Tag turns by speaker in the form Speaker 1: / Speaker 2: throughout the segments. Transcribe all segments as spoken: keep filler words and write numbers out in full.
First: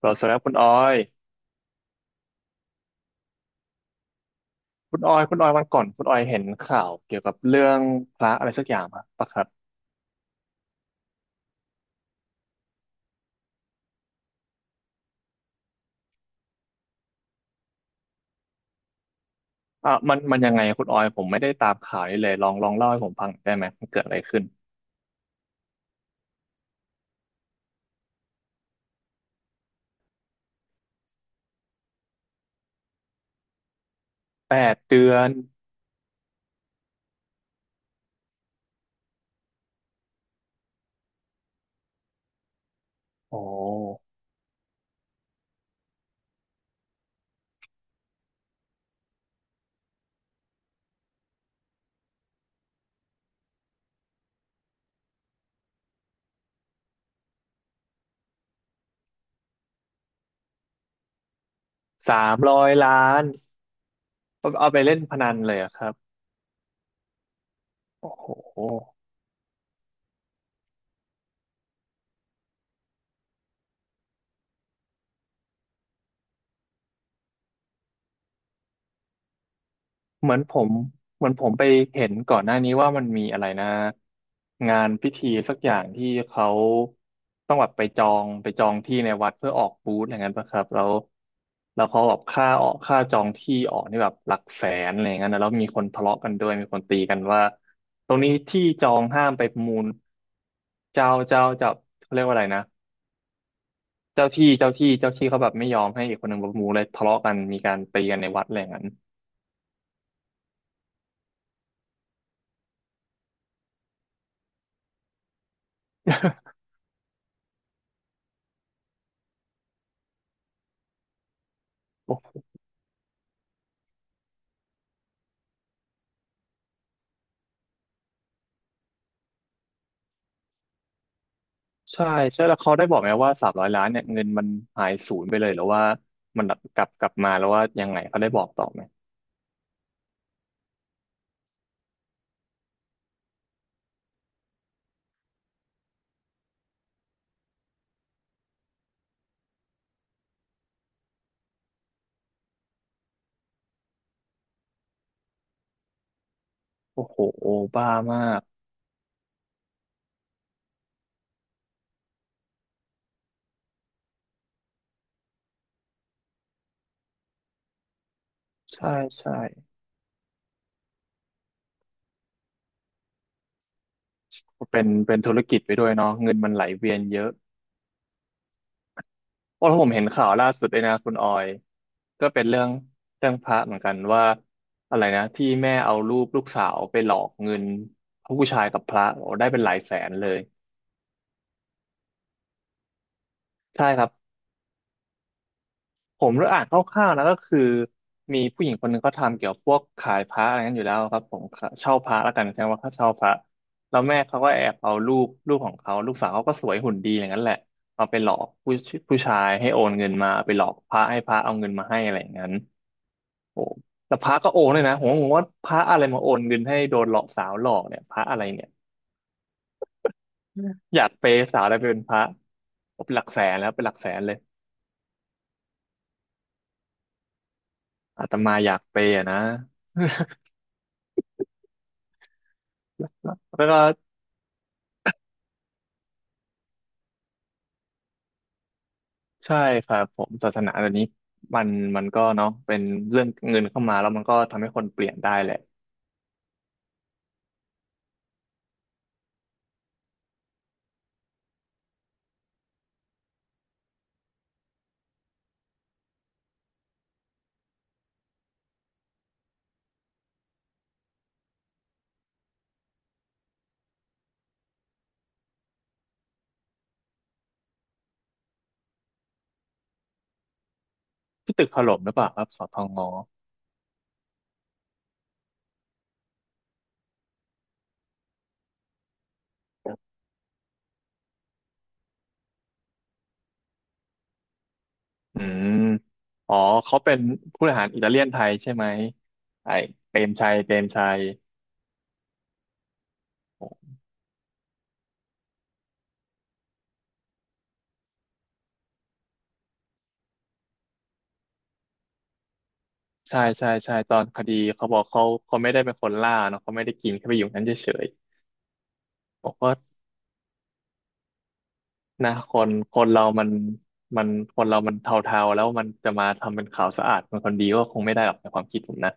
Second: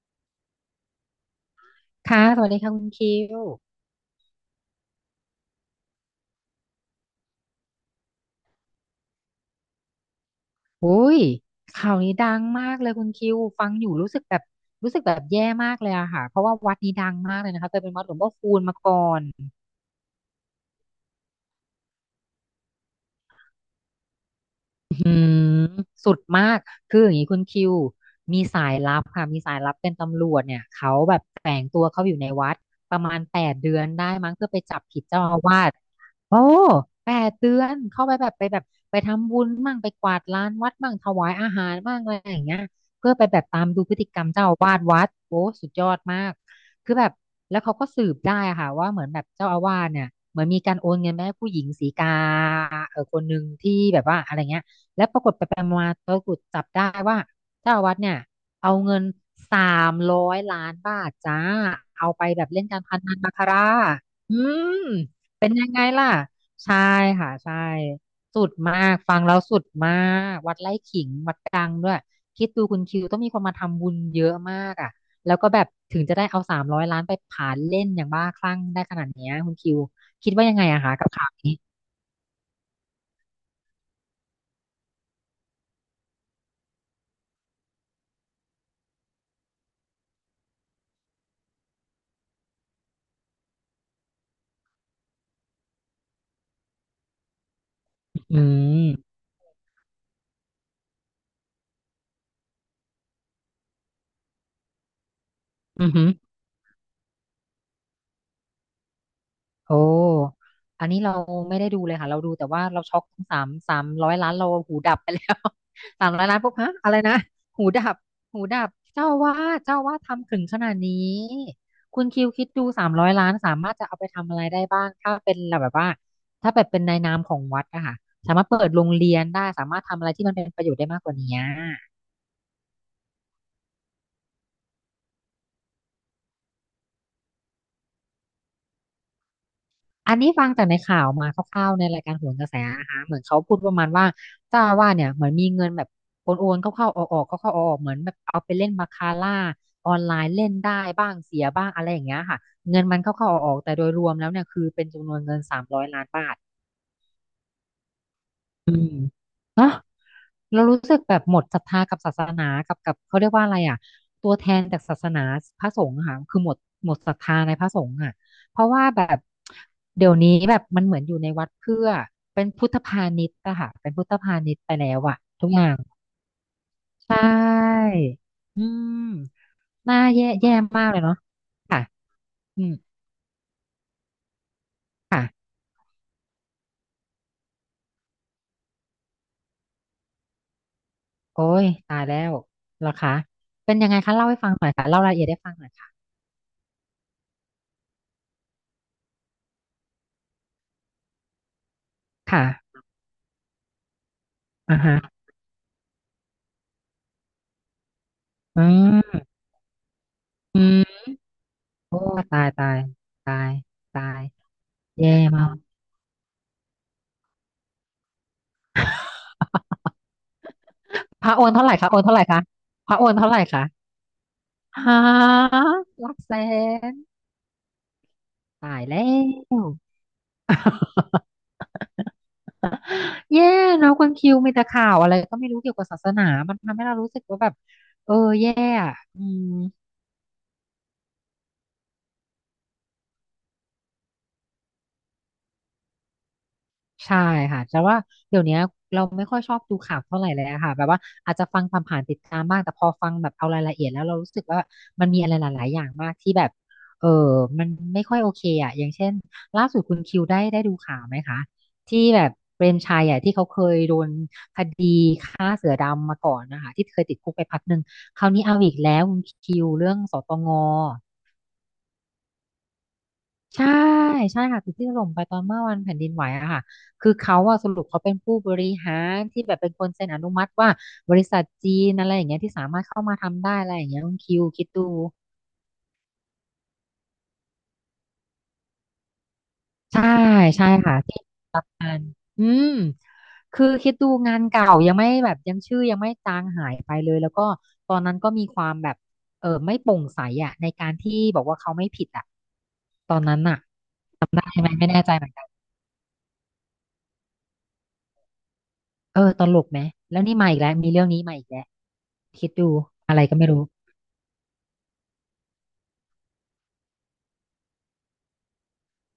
Speaker 1: เราสำหรับคุณออย
Speaker 2: ค่ะสวัสดีค่ะคุณคิว
Speaker 1: คุณออย คุณออยวันก่อน คุณออยเห็นข่าวเกี่ยวกับเรื่องพระอะไรสักอย่างปะปะครับ
Speaker 2: อุ้ยข่าวนี้ดังมากเลยคุณคิวฟังอยู่รู้สึกแบบรู้สึกแบบแย่มากเลยอะค่ะเพราะว่าวัดนี้ดังมากเลยนะคะเคยเป็นวัดหลวงพ่อคูณมาก่อน
Speaker 1: อ่ะมันมันยังไงคุณออย ผมไม่ได้ตามข่าวนี้เลย ลองลองเล่าให้ผมฟังได้ไหม มันเกิดอะไรขึ้น
Speaker 2: อื้หือสุดมากคืออย่างนี้คุณคิวมีสายลับค่ะมีสายลับเป็นตำรวจเนี่ยเขาแบบแฝงตัวเขาอยู่ในวัดประมาณแปดเดือนได้มั้งเพื่อ
Speaker 1: แป
Speaker 2: ไป
Speaker 1: ด
Speaker 2: จับ
Speaker 1: เดื
Speaker 2: ผิด
Speaker 1: อ
Speaker 2: เจ้า
Speaker 1: น
Speaker 2: อาวาสโอ้แปดเดือนเข้าไปแบบไปแบบไปทำบุญมั่งไปกวาดลานวัดมั่งถวายอาหารมั่งอะไรอย่างเงี้ยเพื่อไป
Speaker 1: โอ
Speaker 2: แบบตามดูพฤ
Speaker 1: ้
Speaker 2: ติกรรมเจ้าอาวาสวัดโอ้สุดยอดมากคือแบบแล้วเขาก็สืบได้อะค่ะว่าเหมือนแบบเจ้าอาวาสเนี่ยเหมือนมีการโอนเงินไปให้ผู้หญิงสีกาเออคนหนึ่งที่แบบว่าอะไรเงี้ย และปรากฏไปไปมาๆตะกรุดจับได้ว่าเจ้าอาวัดเนี่ยเอาเงินสามร้อยล้านบาทจ้าเอา
Speaker 1: สา
Speaker 2: ไป
Speaker 1: ม
Speaker 2: แบบ
Speaker 1: ร้
Speaker 2: เล่
Speaker 1: อ
Speaker 2: น
Speaker 1: ย
Speaker 2: การพ
Speaker 1: ล้า
Speaker 2: นัน
Speaker 1: น
Speaker 2: บาคาร่าอื
Speaker 1: เอาเอาไป
Speaker 2: ม
Speaker 1: เล่นพนัน
Speaker 2: เป็น
Speaker 1: เลย
Speaker 2: ยัง
Speaker 1: อะ
Speaker 2: ไง
Speaker 1: ครับ
Speaker 2: ล่ะใช่ค่ะใช่
Speaker 1: โอ้โ
Speaker 2: สุดมา
Speaker 1: ห
Speaker 2: กฟังแล้วสุดมากวัดไร่ขิงวัดดังด้วยคิดดูคุณคิวต้องมีคนมาทำบุญเยอะมากอ่ะแล้วก็แบบถึงจะได้เอาสามร้อยล้านไปผานเล่นอย่างบ้าคลั่งได้ขนาดเนี้ยคุณคิว
Speaker 1: เห
Speaker 2: คิด
Speaker 1: มือน
Speaker 2: ว่า
Speaker 1: ผ
Speaker 2: ยังไง
Speaker 1: ม
Speaker 2: อะคะกับ
Speaker 1: เหมื
Speaker 2: ข่า
Speaker 1: อ
Speaker 2: ว
Speaker 1: นผ
Speaker 2: นี้
Speaker 1: มไปเห็นก่อนหน้านี้ว่ามันมีอะไรนะงานพิธีสักอย่างที่เขาต้องแบบไปจองไปจองที่ในวัดเพื่อออกบูธอะไรเงี้ยป่ะครับแล้วแล้วเขาแบบค่าออกค่าจองที่ออกนี่แบบหลักแสนอะไรเงี้ยนะแล้วมีคนทะเลาะกันด้วยมีคนตีกันว่าตรงนี้
Speaker 2: อื
Speaker 1: ที่จอ
Speaker 2: ม
Speaker 1: งห้ามไปประมูลเจ้าเจ้าเจ้าเขาเรียกว่าอะไรนะเจ้าที่เจ้าที่เจ้าที่เขาแบบไม่ยอ
Speaker 2: อื
Speaker 1: ม
Speaker 2: อ
Speaker 1: ให้
Speaker 2: หือ
Speaker 1: อีกคนหนึ่งประมูลเลยทะเลาะกันมีการตีกันในวัดอะไรอย่างนั้น
Speaker 2: โอ้อันนี้เราไม่ได้ดูเลยค่ะ เราดูแต่ว่าเราช็อกสามสามร้อยล้านเราหูดับไปแล้ว สามร้อยล้านปุ๊บฮะอะไรนะหูดับหูดับเจ้าว่าเจ้าว่าทำถึงขนาดนี้คุณคิว คิดดูสามร้อยล้านสามารถจะเอาไปทำอะไรได้บ้างถ้าเป็นแบบว่าถ้าแบบเป็นในนามของวัดอะค่ะสามารถเปิดโรงเรียนได้สามารถทำอะไรที่มันเป็นประโยชน์ได้มากกว่านี้
Speaker 1: ใช่ใช่แล้วเขาได้บอกไหมว่าสามร้อยล้านเนี่ยเงินมันหายศูนย์ไปเลยหรือว่ามันกลับกลับมาแล้วว่ายังไงเขาได้บอกต่อไหม
Speaker 2: อันนี้ฟังจากในข่าวมาคร่าวๆในรายการโหนกระแสนะคะเหมือนเขาพูดประมาณว่าเจ้าอาวาสเนี่ยเหมือนมีเงินแบบโอนโเข้าๆออกๆกเข้าๆออกๆเหมือนแบบเอาไปเล่นบาคาร่าออนไลน์เล่นได้บ้างเสียบ้างอะไรอย่างเงี้ยค่ะเงินมันเข้าๆออกๆแต่โดยรวมแล้วเนี่ยคือเป็นจำนวนเงินสามร้อยล้านบาท
Speaker 1: โอ้โหบ้ามาก
Speaker 2: เนาะ เรารู้สึกแบบหมดศรัทธากับศาสนากับกับเขาเรียกว่าอะไรอ่ะตัวแทนจากศาสนาพระสงฆ์อะค่ะคือหมดหมดศรัทธาในพระสงฆ์อ่ะเพราะว่า
Speaker 1: ใช่
Speaker 2: แบบ
Speaker 1: ใช่
Speaker 2: เดี๋ยวนี้แบบมันเหมือนอยู่ในวัดเพื่อเป็นพุทธพาณิชย์อะค่ะเป็นพุทธพาณิชย์ไป
Speaker 1: เป็น
Speaker 2: แล้ว
Speaker 1: เป็
Speaker 2: อะ
Speaker 1: นธุร
Speaker 2: ทุก
Speaker 1: กิ
Speaker 2: อ
Speaker 1: จ
Speaker 2: ย่า
Speaker 1: ไป
Speaker 2: ง
Speaker 1: ด้วยเนาะเงินมันไหลเวียน
Speaker 2: ใช
Speaker 1: เยอะ
Speaker 2: ่อืม
Speaker 1: เพราะผม
Speaker 2: น่า
Speaker 1: เห็น
Speaker 2: แย่
Speaker 1: ข่าวล่า
Speaker 2: แย่
Speaker 1: สุดเลย
Speaker 2: มาก
Speaker 1: นะ
Speaker 2: เลย
Speaker 1: คุณ
Speaker 2: เนาะ
Speaker 1: ออย
Speaker 2: ค่ะ
Speaker 1: ก็เป็นเรื่
Speaker 2: อื
Speaker 1: อง
Speaker 2: ม
Speaker 1: เรื่องพระเหมือนกันว่าอะไรนะ
Speaker 2: ค่ะ
Speaker 1: ที่แม่เอารูปลูกสาวไปหลอกเงินผู้ชายกับพระโอ้ได้เป็นหลายแสนเลย
Speaker 2: โอ้ยตายแล้วเหรอคะเป็น
Speaker 1: ใช่
Speaker 2: ยังไง
Speaker 1: ครับ
Speaker 2: คะเล่าให้ฟังหน่อยค่ะเล่ารายละเอียดให้ฟังหน่อยค่ะ
Speaker 1: ผมได้อ่านคร่าวๆนะก็คือมีผู้หญิงคนหนึ่งเขาทำเกี่ยวพวกขายพระอะไรนั้นอยู่แล้วครับผมเช่าพระแล้วกันใช่ไหม
Speaker 2: ค่ะ
Speaker 1: ว่าเขาเช่าพระแล้วแม่เขาก็แอบ
Speaker 2: อ่า
Speaker 1: เอา
Speaker 2: ฮะ
Speaker 1: รูปลูกของเขาลูกสาวเขาก็สวยหุ่นดีอย่างนั้นแหละเอาไปหลอก
Speaker 2: อื
Speaker 1: ผู้ผู้
Speaker 2: ม
Speaker 1: ชายให้โอนเงินมาเอาไป
Speaker 2: อื
Speaker 1: หลอกพระ
Speaker 2: ม
Speaker 1: ให้พระเอาเงินมาให้
Speaker 2: โอ้
Speaker 1: อะไรอย่าง
Speaker 2: ตา
Speaker 1: นั้
Speaker 2: ย
Speaker 1: น
Speaker 2: ตายตาย
Speaker 1: โอ้
Speaker 2: ตา
Speaker 1: แล้ว
Speaker 2: ย
Speaker 1: พระก็โอนเลยนะผม
Speaker 2: แย่
Speaker 1: ก็งง
Speaker 2: มา
Speaker 1: ว่า
Speaker 2: ก
Speaker 1: พระอะไรมาโอนเงินให้โดนหลอกสาวหลอกเนี่ยพระอะไรเนี่ย อยากเป
Speaker 2: พระโอ
Speaker 1: ย์
Speaker 2: น
Speaker 1: สาว
Speaker 2: เท่าไห
Speaker 1: ได้
Speaker 2: ร่
Speaker 1: ไป
Speaker 2: คะโอ
Speaker 1: เป็น
Speaker 2: น
Speaker 1: พ
Speaker 2: เท่าไห
Speaker 1: ระ
Speaker 2: ร่คะพระ
Speaker 1: ผม
Speaker 2: โอ
Speaker 1: เป็
Speaker 2: น
Speaker 1: นหลัก
Speaker 2: เท่าไห
Speaker 1: แส
Speaker 2: ร่
Speaker 1: น
Speaker 2: คะ
Speaker 1: แล้วเป็นหลักแสนเลย
Speaker 2: ฮะหลักแสน
Speaker 1: อาตมาอยา
Speaker 2: ตา
Speaker 1: ก
Speaker 2: ย
Speaker 1: เป
Speaker 2: แล้
Speaker 1: ย์อะนะ
Speaker 2: ว แย่
Speaker 1: แล้วก็
Speaker 2: เนาะคนคิวมีแต่ข่าวอะไรก็ไม่รู้เกี่ยวกับศาสนามันทำให้เรารู้สึกว่าแบบเออแย่อะอืม
Speaker 1: ใช่ครับผมศาสนาเดี๋ยวนี้มันมันก็เนาะเป็นเรื่องเงินเข้ามาแล้วมันก็ทำให้คนเปลี่ยนได้แหละ
Speaker 2: ใช่ค่ะแต่ว่าเดี๋ยวเนี้ยเราไม่ค่อยชอบดูข่าวเท่าไหร่เลยอะค่ะแบบว่าอาจจะฟังผ่านๆติดตามบ้างแต่พอฟังแบบเอารายละเอียดแล้วเรารู้สึกว่ามันมีอะไรหลายๆอย่างมากที่แบบเออมันไม่ค่อยโอเคอะอย่างเช่นล่าสุดคุณคิวได้ได้ดูข่าวไหมคะที่แบบเปรมชัยอะที่เขาเคยโดนคดีฆ่าเสือดำมาก่อนนะคะที่เคยติดคุกไปพักหนึ่งคราวนี้เอาอีกแล้วคุณคิวเรื่องสตง
Speaker 1: ที่ตึกถล่มหรือเปล่าครับสทง
Speaker 2: ใช่ใช่ค่ะตึกที่ถล่มไปตอนเมื่อวันแผ่นดินไหวอะค่ะคือเขาอะสรุปเขาเป็นผู้บริหารที่แบบเป็นคนเซ็นอนุมัติว่าบริษัทจีนอะไรอย่างเงี้ยที่สามารถเข้ามาทำได้อะไรอย่างเงี้ยคุณคิวคิดดู
Speaker 1: อืมอ๋อเขาเป็นผู้บริหารอิตาเลียนไทยใช่ไหมไอ้
Speaker 2: ใช่
Speaker 1: เปรมชัย
Speaker 2: ใช่
Speaker 1: เปรม
Speaker 2: ค่ะ
Speaker 1: ชั
Speaker 2: ที่
Speaker 1: ย
Speaker 2: งานอืม
Speaker 1: โอ
Speaker 2: คือคิ
Speaker 1: ้
Speaker 2: ดดูงานเก่ายังไม่แบบยังชื่อยังไม่จางหายไปเลยแล้วก็ตอนนั้นก็มีความแบบเออไม่โปร่งใสอะในการที่บอกว่าเขาไม่ผิดอะตอนนั้
Speaker 1: ใช่
Speaker 2: นอะ
Speaker 1: ใช่ใช่ตอน
Speaker 2: จำ
Speaker 1: ค
Speaker 2: ได้
Speaker 1: ดี
Speaker 2: ไหมไม่
Speaker 1: เขาบอ
Speaker 2: แน่
Speaker 1: ก
Speaker 2: ใจ
Speaker 1: เขา
Speaker 2: เหมือนกัน
Speaker 1: เขาไม่ได้เป็นคนล่าเนาะเขาไม่ได้กินแค่ไปอยู่นั้นเฉย
Speaker 2: เออต
Speaker 1: ๆบอก
Speaker 2: ลก
Speaker 1: ว่า
Speaker 2: ไหมแล้วนี่มาอีกแล้วมีเรื่องนี้มาอีกแล้ว
Speaker 1: นะ
Speaker 2: คิ
Speaker 1: ค
Speaker 2: ดดู
Speaker 1: นคน
Speaker 2: อะไร
Speaker 1: เรา
Speaker 2: ก็
Speaker 1: มั
Speaker 2: ไม่
Speaker 1: น
Speaker 2: รู้
Speaker 1: มันคนเรามันเทาๆแล้วมันจะมาทำเป็นขาวสะอาดเป็นคนดีก็คงไม่ได้หรอกในความคิดผมนะ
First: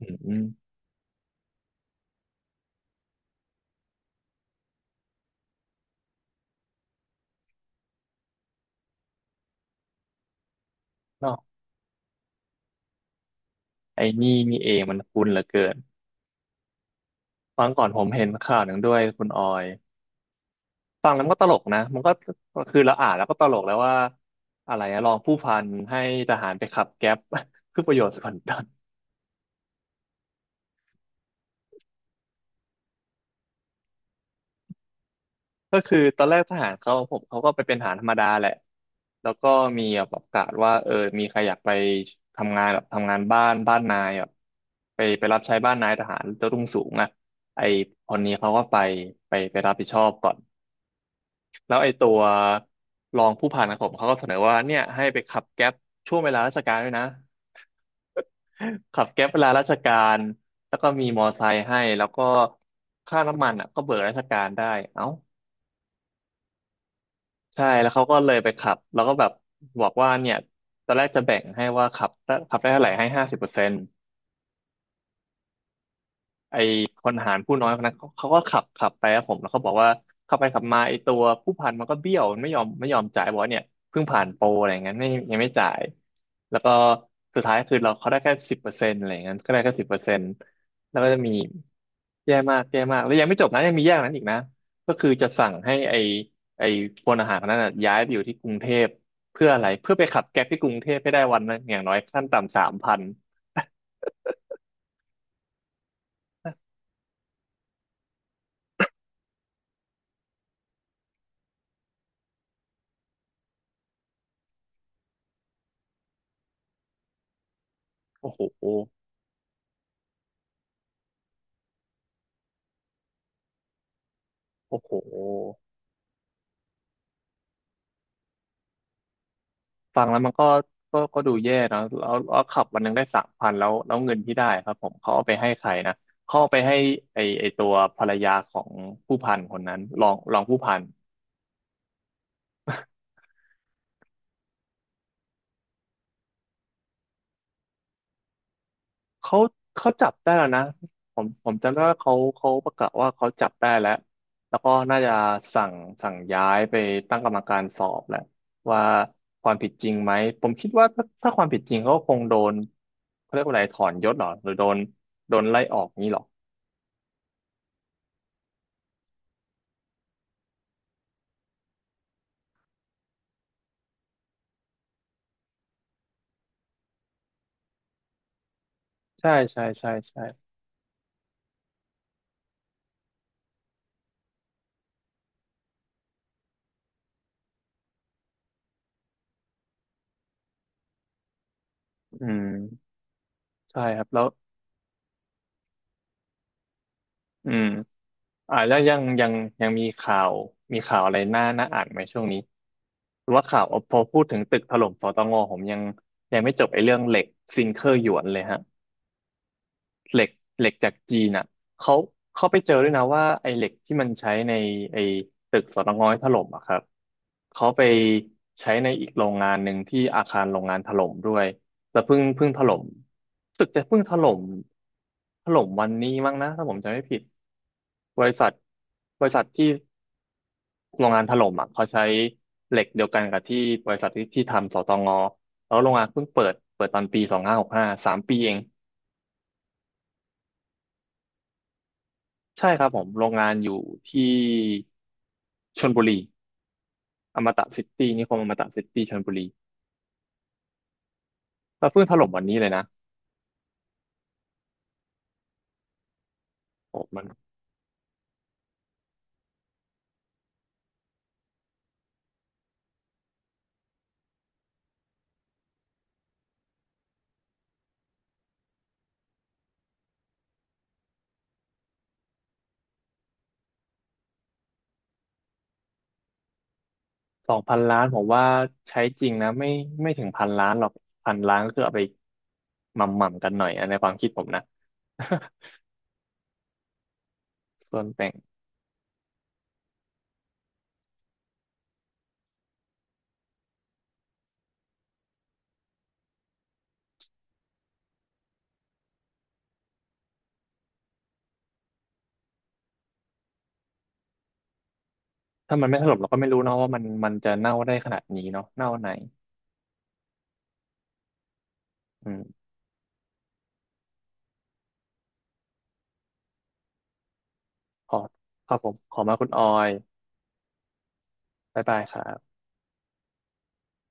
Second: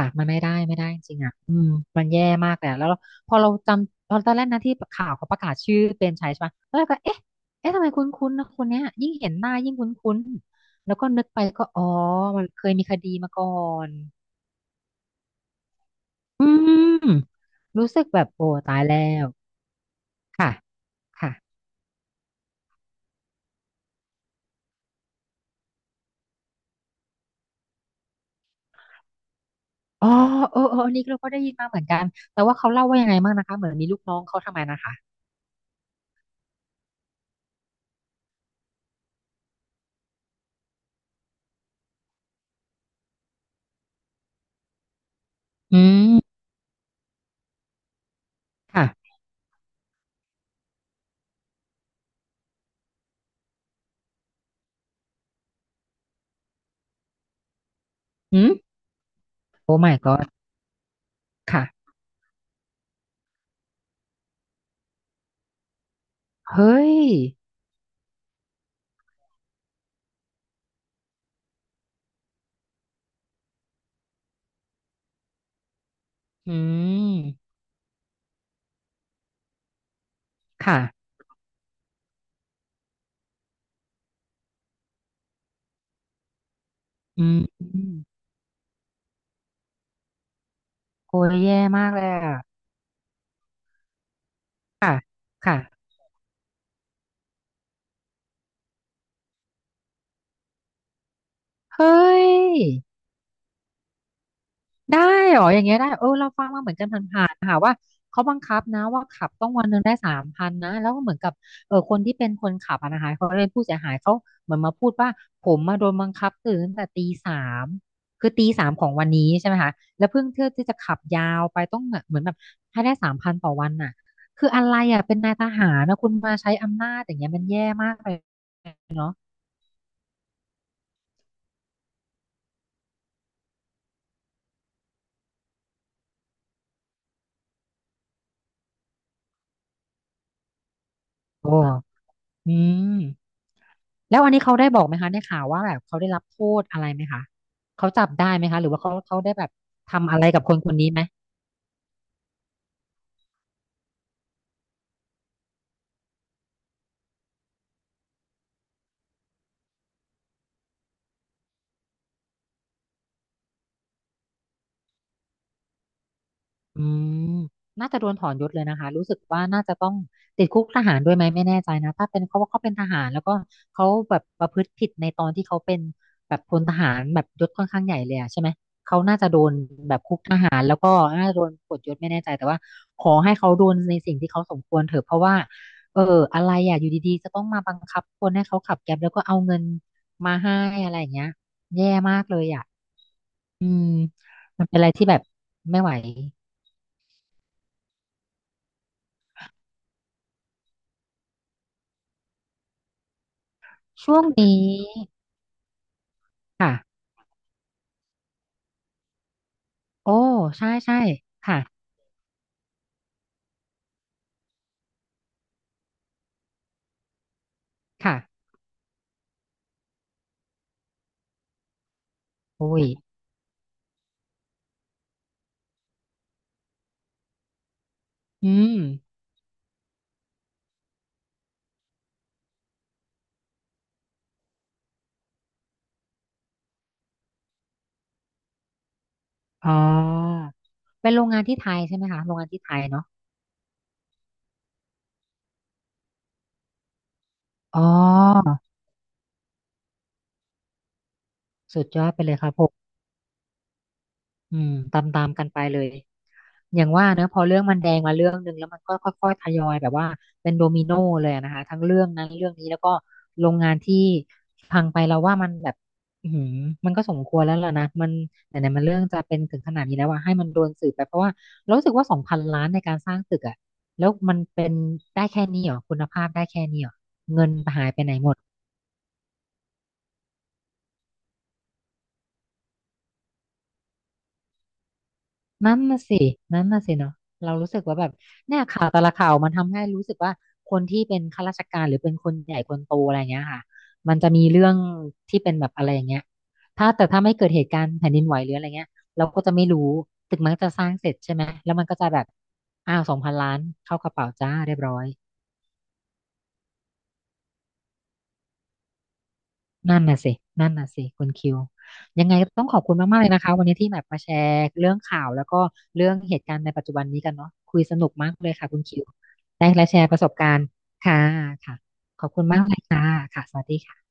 Speaker 1: อ
Speaker 2: ะมัน
Speaker 1: ื
Speaker 2: ไม่
Speaker 1: ม
Speaker 2: ได้ไม่ได้จริงๆอ่ะอืมมันแย่มากเลยอะแล้วเราพอเราจำตอนตอนแรกนะที่ข่าวเขาประกาศชื่อเปรมชัยใช่ปะแล้วเราก็เอ๊ะเอ๊ะทำไมคุ้นๆนะคนเนี้ยยิ่งเห็นหน้ายิ่งคุ้นๆแล้วก็นึกไปก็อ๋อมันเคยมีคดีมาก่อน
Speaker 1: ไอ้นี่นี่เองมันคุ้นเหลือเกิน
Speaker 2: อืม
Speaker 1: ฟังก่อ
Speaker 2: รู้
Speaker 1: นผ
Speaker 2: สึก
Speaker 1: ม
Speaker 2: แบ
Speaker 1: เห็
Speaker 2: บ
Speaker 1: น
Speaker 2: โอ้
Speaker 1: ข่าวหนึ่
Speaker 2: ตา
Speaker 1: ง
Speaker 2: ย
Speaker 1: ด้ว
Speaker 2: แล้
Speaker 1: ยคุ
Speaker 2: ว
Speaker 1: ณออย
Speaker 2: ค่ะ
Speaker 1: ฟังแล้วมั
Speaker 2: ค่ะ
Speaker 1: นก็ตลกนะมันก็คือเราอ่านแล้วก็ตลกแล้วว่า อะไรอะรองผู้พันให้ทหารไปขับแก๊ป เพื่อประโยชน์ส่วนตน
Speaker 2: อ๋อเออเอออันนี้เราก็ได้ยินมาเหมือนกันแต่ว่าเขาเล่าว่ายังไงบ้างนะคะเหมือนมีลูกน้องเขาทำไมนะคะ
Speaker 1: ก็คือตอนแรกทหารเขาผมเขาก็ไปเป็นทหารธรรมดาแหละ แล้วก็มีแบบประกาศว่าเออมีใครอยากไปทำงานแบบทำงานบ้านบ้านนายแบบไปไปรับใช้บ้าน
Speaker 2: อื
Speaker 1: นายท
Speaker 2: ม
Speaker 1: หารเจ้ารุ่งสูงอะไอคนนี้เขาก็ไป
Speaker 2: ค่ะ
Speaker 1: ไปไปรับผิดชอบก่อน แล้วไอ้ตัวรองผู้พันของผมเขาก็เสนอว่าเนี่ยให้ไปขับแก๊ปช่วงเวลาราชการด้วยนะ
Speaker 2: อืม
Speaker 1: ขับแก๊ปเวลาราช
Speaker 2: โอ้
Speaker 1: กา
Speaker 2: my
Speaker 1: ร
Speaker 2: god
Speaker 1: แล้วก็มีมอไซค์
Speaker 2: ค่ะ
Speaker 1: ให้แล้วก็ค่าน้ำมันอ่ะก็เบิกราชการได้เอ้า
Speaker 2: เฮ้ย
Speaker 1: ใช่แล้วเขาก็เลยไปขับแล้วก็แบบบอกว่าเนี่ยตอนแรกจะแบ่งให้ว่าขับขับได้เท่าไหร่ให้ห้าสิบเปอร์เซ็นต์
Speaker 2: อื
Speaker 1: ไอ้คนหาร
Speaker 2: ม
Speaker 1: ผู้น้อยคนนั้นเขาเขาก็ขับขับไปครับผมแล้วเขาบอกว่าขับไปขับมา
Speaker 2: ค่ะ
Speaker 1: ไอ้ตัวผู้พันมันก็เบี้ยวมันไม่ยอมไม่ยอมจ่ายบอกว่าเนี่ยเพิ่งผ่านโปรอะไรอย่างเงี้ยไม่ยังไม่จ่ายแล้วก็
Speaker 2: อื
Speaker 1: สุดท้ายคือเรา
Speaker 2: ม
Speaker 1: เขาได้แค่สิบเปอร์เซ็นต์อะไรอย่างเงี้ยก็ได้แค่สิบเปอร์เซ็นต์แล้วก็จะ
Speaker 2: โอ้
Speaker 1: มี
Speaker 2: ยแย่มากเลย
Speaker 1: แย่
Speaker 2: อ่ะ
Speaker 1: มากแย่มากแล้วยังไม่จบนะยังมีแย่กว่านั้นอีกนะก็
Speaker 2: ค่ะ
Speaker 1: คือจะสั่ง
Speaker 2: ค่ะ
Speaker 1: ให้ไอ้ไอ้พลทหารคนนั้นน่ะย้ายไปอยู่ที่กรุงเทพเพื่ออะไรเพื่อไปขับแก๊ปที่กรุงเทพให้ได้วันนึงอย่า
Speaker 2: เฮ
Speaker 1: งน้อย
Speaker 2: ้
Speaker 1: ขั้น
Speaker 2: ย
Speaker 1: ต่ำสามพัน
Speaker 2: ได้เหรออย่างเงี้ยได้เออเราฟังมาเหมือนกันผ่านๆค่ะว่าเขาบังคับนะว่าขับต้องวันหนึ่งได้สามพันนะแล้วก็เหมือนกับเออคนที่เป็นคนขับอะนะคะเขาเป็นผู้เสียหายเขาเหมือนมาพูดว่าผมมาโดนบังคับตื่นตั้งแต่ตีสาม คื
Speaker 1: โอ้
Speaker 2: อ
Speaker 1: โห
Speaker 2: ตีสามของวันนี้ใช่ไหมคะแล้วเพิ่งเที่ยวที่จะขับยาวไปต้องเหมือนแบบให้ได้สามพันต่อวันน่ะคืออะไร
Speaker 1: โอ้โห
Speaker 2: อ่ะเป็นนายทหารนะคุณมาใช้อำนาจอย่างเงี้ยมันแย่มากเลย
Speaker 1: ฟังแล้วมันก็ก็ก็ดูแย่นะแล้วแล้วขับวันหนึงได้สามพันแล้วแล้วเงินที่ได้ครับผมเขาเอาไปให้ใครนะเขาเอาไปให้ไอไอตัวภรรยาของผู้พันคนนั้นรองรองผู้พัน
Speaker 2: โอ้อืม แล้วอันนี้เขาได้บอกไหมคะในข่าวว่าแบบเขาได้รับโทษอะไรไหมคะเขาจับได้ไหมคะหรือว่าเขาเขาได้
Speaker 1: เขา
Speaker 2: แบบ
Speaker 1: เขาจั
Speaker 2: ทำ
Speaker 1: บ
Speaker 2: อะไร
Speaker 1: ได้
Speaker 2: กับ
Speaker 1: แล้ว
Speaker 2: คน
Speaker 1: นะ
Speaker 2: คนนี้ไหม
Speaker 1: ผมผมจำได้ว่าเขาเขาประกาศว่าเขาจับได้แล้วแล้วก็น่าจะสั่งสั่งย้ายไปตั้งกรรมการสอบแหละว่าความผิดจริงไหมผมคิดว่าถ้าถ้าความผิดจริงเขาก็คงโดนเขาเรียกว่าอะไรถอนยศเหรอหรือโดนโดนไล่ออกนี้เหรอ
Speaker 2: อืมน่าจะโดนถอนยศเลยนะคะรู้สึกว่าน่าจะต้องติดคุกทหารด้วยไหมไม่แน่ใจนะถ้าเป็นเขาว่าเขาเป็นทหารแล้วก็เขาแบบประพฤติผิดในตอนที่เขาเป็นแบบพลทหารแบบยศค่อนข้างใหญ่เลยอะใช่ไหม
Speaker 1: ใช่ใช่ใช่
Speaker 2: คุกท
Speaker 1: ใช่
Speaker 2: หารแล้วก็น่าจะโดนปลดยศไม่แน่ใจแต่ว่าขอให้เขาโดนในสิ่งที่เขาสมควรเถอะเพราะว่าเอออะไรอ่ะอยู่ดีๆจะต้องมาบังคับคนให้เขาขับแก๊ปแล้วก็เอาเงินมาให้อะไรอย่างเงี้ยแย่มา
Speaker 1: อื
Speaker 2: กเลยอ่ะ
Speaker 1: ม
Speaker 2: อื
Speaker 1: ใช่
Speaker 2: ม
Speaker 1: ครับแล้ว
Speaker 2: มันเป็นอะไรที่แบบไม่ไหว
Speaker 1: อืมอ่าแล้วยังยังยังมีข่าวมีข่าวอะไรน่าน่าอ่านไหมช่วงนี้หรือว่าข่าวพอ
Speaker 2: ช่
Speaker 1: พู
Speaker 2: ว
Speaker 1: ด
Speaker 2: ง
Speaker 1: ถึง
Speaker 2: นี้
Speaker 1: ตึกถล่มสตงผมยังยังไม่จบ
Speaker 2: ค่ะ
Speaker 1: ไอ้เรื่องเหล็กซิงเกอร์หยวนเลยฮะ
Speaker 2: โอ้
Speaker 1: เหล็กเห
Speaker 2: ใช่
Speaker 1: ล็กจาก
Speaker 2: ใช่
Speaker 1: จีนอ่ะ
Speaker 2: ค่ะ
Speaker 1: เขาเขาไปเจอด้วยนะว่าไอ้เหล็กที่มันใช้ในไอ้ตึกสตงที่ถล่มอ่ะครับเขาไป
Speaker 2: ค่ะ
Speaker 1: ใช้ในอีกโรงงานหนึ่งที่อาคารโรงงานถล่มด้วยแล้วเพิ่งเพิ่งถล่
Speaker 2: โอ้
Speaker 1: ม
Speaker 2: ย
Speaker 1: ตึกจะเพิ่งถล่มถล่มวันนี้มั้งนะถ้าผมจำไม่ผิดบริษั
Speaker 2: อื
Speaker 1: ท
Speaker 2: ม
Speaker 1: บริษัทที่โรงงานถล่มอ่ะเขาใช้เหล็กเดียวกันกับที่บริษัทที่ที่ทำสตงแล้วโรงงานเพิ่งเปิดเปิดตอนปีสองห้าหกห้าสามปีเอง
Speaker 2: อ๋อเป็นโรงงานที่ไทยใช่ไหมคะโรงงานที่
Speaker 1: ใช่
Speaker 2: ไท
Speaker 1: ค
Speaker 2: ย
Speaker 1: รับผ
Speaker 2: เนาะ
Speaker 1: มโรงงานอยู่ที่ชลบุรีอมตะ
Speaker 2: อ๋
Speaker 1: ซิตี้นิคมอ
Speaker 2: อ
Speaker 1: มตะซิตี้ชลบุรี
Speaker 2: สุ
Speaker 1: ก็
Speaker 2: ดย
Speaker 1: เพิ่ง
Speaker 2: อด
Speaker 1: ถ
Speaker 2: ไป
Speaker 1: ล่ม
Speaker 2: เลย
Speaker 1: วัน
Speaker 2: ครับ
Speaker 1: นี้
Speaker 2: ผ
Speaker 1: เลย
Speaker 2: ม
Speaker 1: นะ
Speaker 2: อืมตามตามกันไปเลยอย่าง
Speaker 1: โอ้
Speaker 2: ว่า
Speaker 1: มั
Speaker 2: เน
Speaker 1: น
Speaker 2: อะพอเรื่องมันแดงมาเรื่องหนึ่งแล้วมันก็ค่อยๆทยอยแบบว่าเป็นโดมิโนเลยอะนะคะทั้งเรื่องนั้นเรื่องนี้แล้วก็โรงงานที่พังไปเราว่ามันแบบอือหือมันก็สมควรแล้วล่ะนะมันไหนๆมันเรื่องจะเป็นถึงขนาดนี้แล้วว่าให้มันโดนสืบไปเพราะว่าเรารู้สึกว่าสองพันล้านในการสร้างตึกอะแล้วมันเป็นได้แค่นี้เหรอคุณภาพได้แค่นี้เหรอ
Speaker 1: สองพันล้านผมว่าใช้จริงนะไม่ไม่ถึงพันล้านหรอกพันล้านก็คือเอาไปหม่ำๆกันหน่อยอะในความคิดผมนะ
Speaker 2: นั่นน่ะสิ นั่นน่ะสิเนาะเรารู้สึก ว่า
Speaker 1: ส่ว
Speaker 2: แบ
Speaker 1: น
Speaker 2: บ
Speaker 1: แต่ง
Speaker 2: เนี่ยข่าวแต่ละข่าวมันทำให้รู้สึกว่าคนที่เป็นข้าราชการหรือเป็นคนใหญ่คนโตอะไรเงี้ยค่ะมันจะมีเรื่องที่เป็นแบบอะไรอย่างเงี้ยถ้าแต่ถ้าไม่เกิดเหตุการณ์แผ่นดินไหวหรืออะไรเงี้ยเราก็จะไม่รู้ ตึกมันก็จะสร้างเสร็จใช่ไหม แล้วมันก็จะแบบอ้าวสองพันล้านเข้ากระเป๋าจ้าเรียบร้อย
Speaker 1: ถ้ามันไม่ถล่มเราก็ไม่รู้เนาะว่ามันมันจะเน่าได้ขนาดนี้เนาะเน่าไหน
Speaker 2: นั่นน่ะสินั่นน่ะสิคุณคิวยั
Speaker 1: อื
Speaker 2: งไง
Speaker 1: ม
Speaker 2: ก็ต้องขอบคุณมากๆเลยนะคะวันนี้ที่แบบมาแชร์เรื่องข่าวแล้วก็เรื่องเหตุการณ์ในปัจจุบันนี้กันเนาะคุยสนุ
Speaker 1: ข
Speaker 2: ก
Speaker 1: อ
Speaker 2: มากเลยค่ะ
Speaker 1: ครั
Speaker 2: คุ
Speaker 1: บ
Speaker 2: ณ
Speaker 1: ผม
Speaker 2: คิว
Speaker 1: ขอมาคุณออ
Speaker 2: ได้และ
Speaker 1: ย
Speaker 2: แชร์ประสบการณ์ค่ะค่ะ
Speaker 1: บ๊ายบายครั
Speaker 2: ขอบคุณมา
Speaker 1: บ
Speaker 2: กเลยค่ะค่ะสวัสดีค่ะ